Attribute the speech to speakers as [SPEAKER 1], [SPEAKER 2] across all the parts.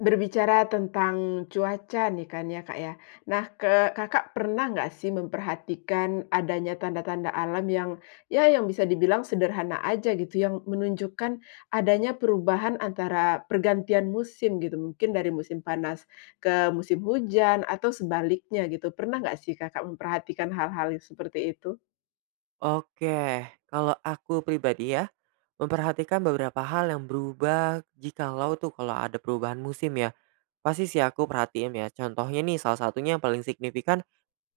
[SPEAKER 1] Berbicara tentang cuaca nih kan ya, Kak ya. Nah, ke Kakak pernah enggak sih memperhatikan adanya tanda-tanda alam yang, ya yang bisa dibilang sederhana aja gitu yang menunjukkan, adanya perubahan antara pergantian musim gitu. Mungkin dari musim panas ke musim hujan atau sebaliknya gitu, pernah enggak sih, Kakak memperhatikan hal-hal yang seperti itu?
[SPEAKER 2] Oke, kalau aku pribadi ya, memperhatikan beberapa hal yang berubah. Jikalau tuh kalau ada perubahan musim ya, pasti sih aku perhatiin ya. Contohnya nih, salah satunya yang paling signifikan,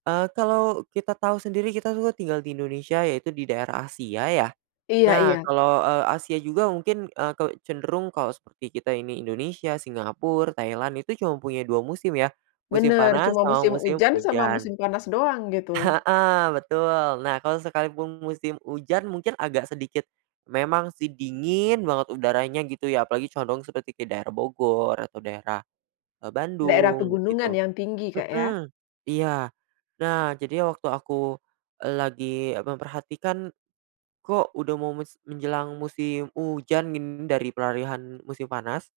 [SPEAKER 2] eee, kalau kita tahu sendiri kita tuh tinggal di Indonesia, yaitu di daerah Asia ya.
[SPEAKER 1] Iya
[SPEAKER 2] Nah,
[SPEAKER 1] iya.
[SPEAKER 2] kalau, eee, Asia juga mungkin, eee, ke cenderung, kalau seperti kita ini Indonesia, Singapura, Thailand, itu cuma punya 2 musim ya, musim
[SPEAKER 1] Benar,
[SPEAKER 2] panas
[SPEAKER 1] cuma
[SPEAKER 2] sama
[SPEAKER 1] musim
[SPEAKER 2] musim
[SPEAKER 1] hujan sama
[SPEAKER 2] hujan
[SPEAKER 1] musim panas doang gitu.
[SPEAKER 2] heeh, betul. Nah, kalau sekalipun musim hujan mungkin agak sedikit, memang sih dingin banget udaranya gitu ya, apalagi condong seperti kayak daerah Bogor atau daerah, eee,
[SPEAKER 1] Daerah
[SPEAKER 2] Bandung
[SPEAKER 1] pegunungan
[SPEAKER 2] begitu
[SPEAKER 1] yang tinggi, Kak ya.
[SPEAKER 2] mhm, iya. Nah, jadi waktu aku, e lagi memperhatikan, kok udah mau mes menjelang musim hujan in dari peralihan musim panas,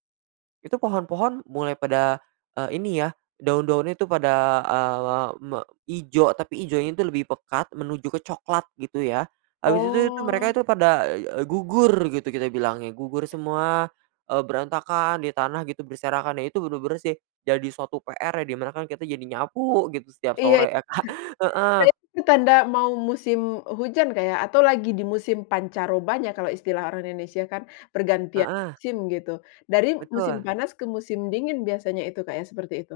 [SPEAKER 2] itu pohon-pohon mulai pada, eee, ini ya, daun-daun itu pada, eee, me ijo, tapi ijonya itu lebih pekat menuju ke coklat gitu ya. Habis itu tuh mereka
[SPEAKER 1] Oh.
[SPEAKER 2] itu pada, eee eee, gugur gitu, kita bilangnya gugur semua, eee, berantakan di tanah gitu, berserakan. Ya, itu benar-benar sih jadi suatu PR ya, di mana kan kita jadi nyapu gitu setiap
[SPEAKER 1] Iya, itu
[SPEAKER 2] sore ya, Kak. Heeh.
[SPEAKER 1] benar. Nah, itu tanda mau musim, hujan, Kak ya, atau lagi di musim pancarobanya kalau istilah orang Indonesia kan, pergantian
[SPEAKER 2] Heeh.
[SPEAKER 1] musim gitu, dari musim
[SPEAKER 2] Betul.
[SPEAKER 1] panas ke musim dingin biasanya itu, Kak ya seperti itu?